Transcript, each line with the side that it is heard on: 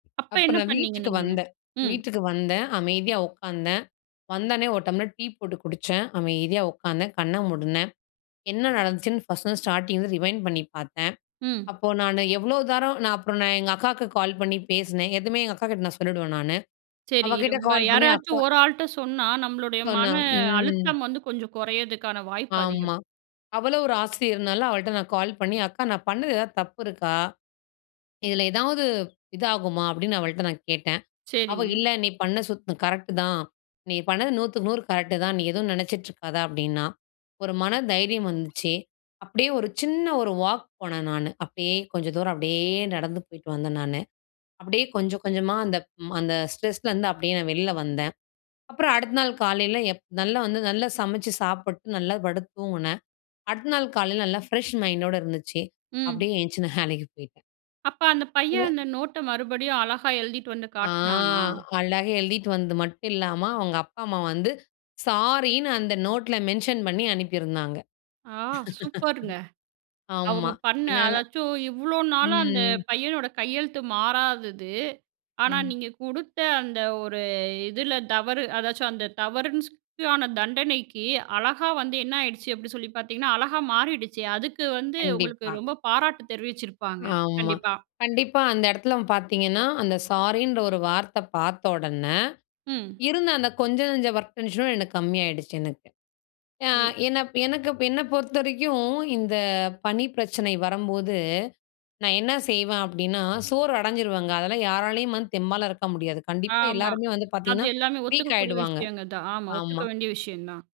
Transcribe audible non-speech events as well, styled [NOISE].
right: அப்ப என்ன
left: அப்பறம்
right: பண்ணீங்க
left: வீட்டுக்கு
right: நீங்க?
left: வந்தேன்
right: ம்.
left: வீட்டுக்கு வந்தேன். அமைதியா உட்கார்ந்தேன். வந்த உடனே ஒரு டம்ளர் டீ போட்டு குடிச்சேன். அமைதியா உட்காந்தேன். கண்ண மூடுனேன். என்ன நடந்துச்சுன்னு ஃபர்ஸ்ட்டு வந்து, ஸ்டார்ட்டிங் ரிவைண்ட் பண்ணி பாத்தேன்.
right: ம்.
left: அப்போ நானு எவ்ளோ தரம் நான் அப்பறம் நான் எங்க அக்காக்கு கால் பண்ணி பேசுனேன். எதுமே எங்க அக்காகிட்ட நான் சொல்லிடுவேன் நானு.
right: சரி,
left: அவக்கிட்ட
right: ரொம்ப
left: கால் பண்ணி, அக்கா
right: யாராச்சும் ஒரு ஆள்ட்ட சொன்னா, நம்மளுடைய
left: சொன்னா,
right: மன
left: ம்.
right: அழுத்தம் வந்து, கொஞ்சம் குறையிறதுக்கான வாய்ப்பு அதிகம்.
left: ஆமா. அவளும் ஒரு ஆசிரியர்னால அவள்ட்ட நான் கால் பண்ணி, "அக்கா! நான் பண்ணது எதாவது தப்பு இருக்கா? இதுல எதாவது இதாகுமா?", அப்டின்னு அவள்ட்ட நான் கேட்டேன். அவ,
right: சரிங்க.
left: "இல்ல, நீ பண்ண சுத் கரெக்ட்டு தான். நீ பண்ணது நூத்துக்கு நூறு கரெக்ட்டு தான். நீ எதுவும் நெனச்சிட்ருக்காத", அப்டின்னா. ஒரு மன தைரியம் வந்துச்சு. அப்டியே ஒரு சின்ன ஒரு வாக் போனே நானு, அப்டியே கொஞ்ச தூரம், அப்டியே நடந்து போயிட்டு வந்தேன் நானு. அப்டியே கொஞ்ச, கொஞ்சமா அந்த ப் அந்த ஸ்ட்ரெஸ்லருந்து, அப்டியே நான் வெளில வந்தேன். அப்றம் அடுத்த நாள் காலையில எப் நல்லா வந்து, நல்லா சமச்சு சாப்ட்டு, நல்லா படுத்து தூங்குனேன். அடுத்த நாள் காலையில நல்லா ஃப்ரெஷ் மைண்டோட இருந்துச்சு.
right: ம்.
left: அப்டியே எந்திச்சி நான் வேலைக்கு போயிட்டேன்.
right: அப்ப, அந்த பையன் அந்த
left: [UNINTELLIGIBLE]
right: நோட்ட மறுபடியும் அழகா எழுதிட்டு வந்து
left: ஆ!
right: காட்னானா?
left: அழகா எழுதிட்டு வந்து மட்டும் இல்லாம, அவங்க அப்பா, அம்மா வந்து, சாரின்னு அந்த நோட்ல மென்ஷன் பண்ணி அனுப்பியிருந்தாங்க.
right: ஆ! சூப்பருங்க.
left: [LAUGHS] ஆமா.
right: அவுங்க பண்ண,
left: என்னால
right: அதாவது இவ்ளோ நாளா அந்த
left: ம்.
right: பையனோட கையெழுத்து மாறாதது. ஆனா
left: ம்.
right: நீங்க குடுத்த அந்த ஒரு, இதில தவறு, அதாவது அந்த தவறுன் சொ தண்டனைக்கு அழகா வந்து என்ன ஆயிடுச்சு, அப்டி சொல்லி பாத்தீங்கன்னா, அழகா மாறிடுச்சு. அதுக்கு வந்து
left: கண்டிப்பா.
right: உங்களுக்கு ரொம்ப பாராட்டு தெரிவிச்சிருப்பாங்க,
left: ஆமா.
right: கண்டிப்பா.
left: கண்டிப்பா, அந்த இடத்துல பாத்தீங்கன்னா, அந்த சாரின்ற ஒரு வார்த்த பார்த்தொடன,
right: ம்.
left: இருந்த அந்த கொஞ்சனஞ்ச ஒர்க் டென்ஷனும் எனக்கு கம்மி ஆயிடுச்சு எனக்கு. அ
right: ஐயோ!
left: என்ன எனக்கு என்னப் பொறுத்தவரைக்கும் இந்த பணி பிரச்சனை வரம்போது, நான் என்ன செய்வேன் அப்டின்னா, சோர்வு அடைஞ்சிடுவாங்க அதெல்லாம் யாராலயும் வந்து தெம்பாலாம் இருக்க முடியாது. கண்டிப்பா
right: ஆமா.
left: எல்லாருமே வந்து,
right: அது
left: பாத்தீங்கன்னா
right: எல்லாமே
left: வீக்
right: ஒத்துக்கக்கூடிய
left: ஆகிடுவாங்க.
right: விஷயங்க தான். ஆமா ஒத்துக்க
left: ஆமா.
right: வேண்டிய விஷயந்தான்.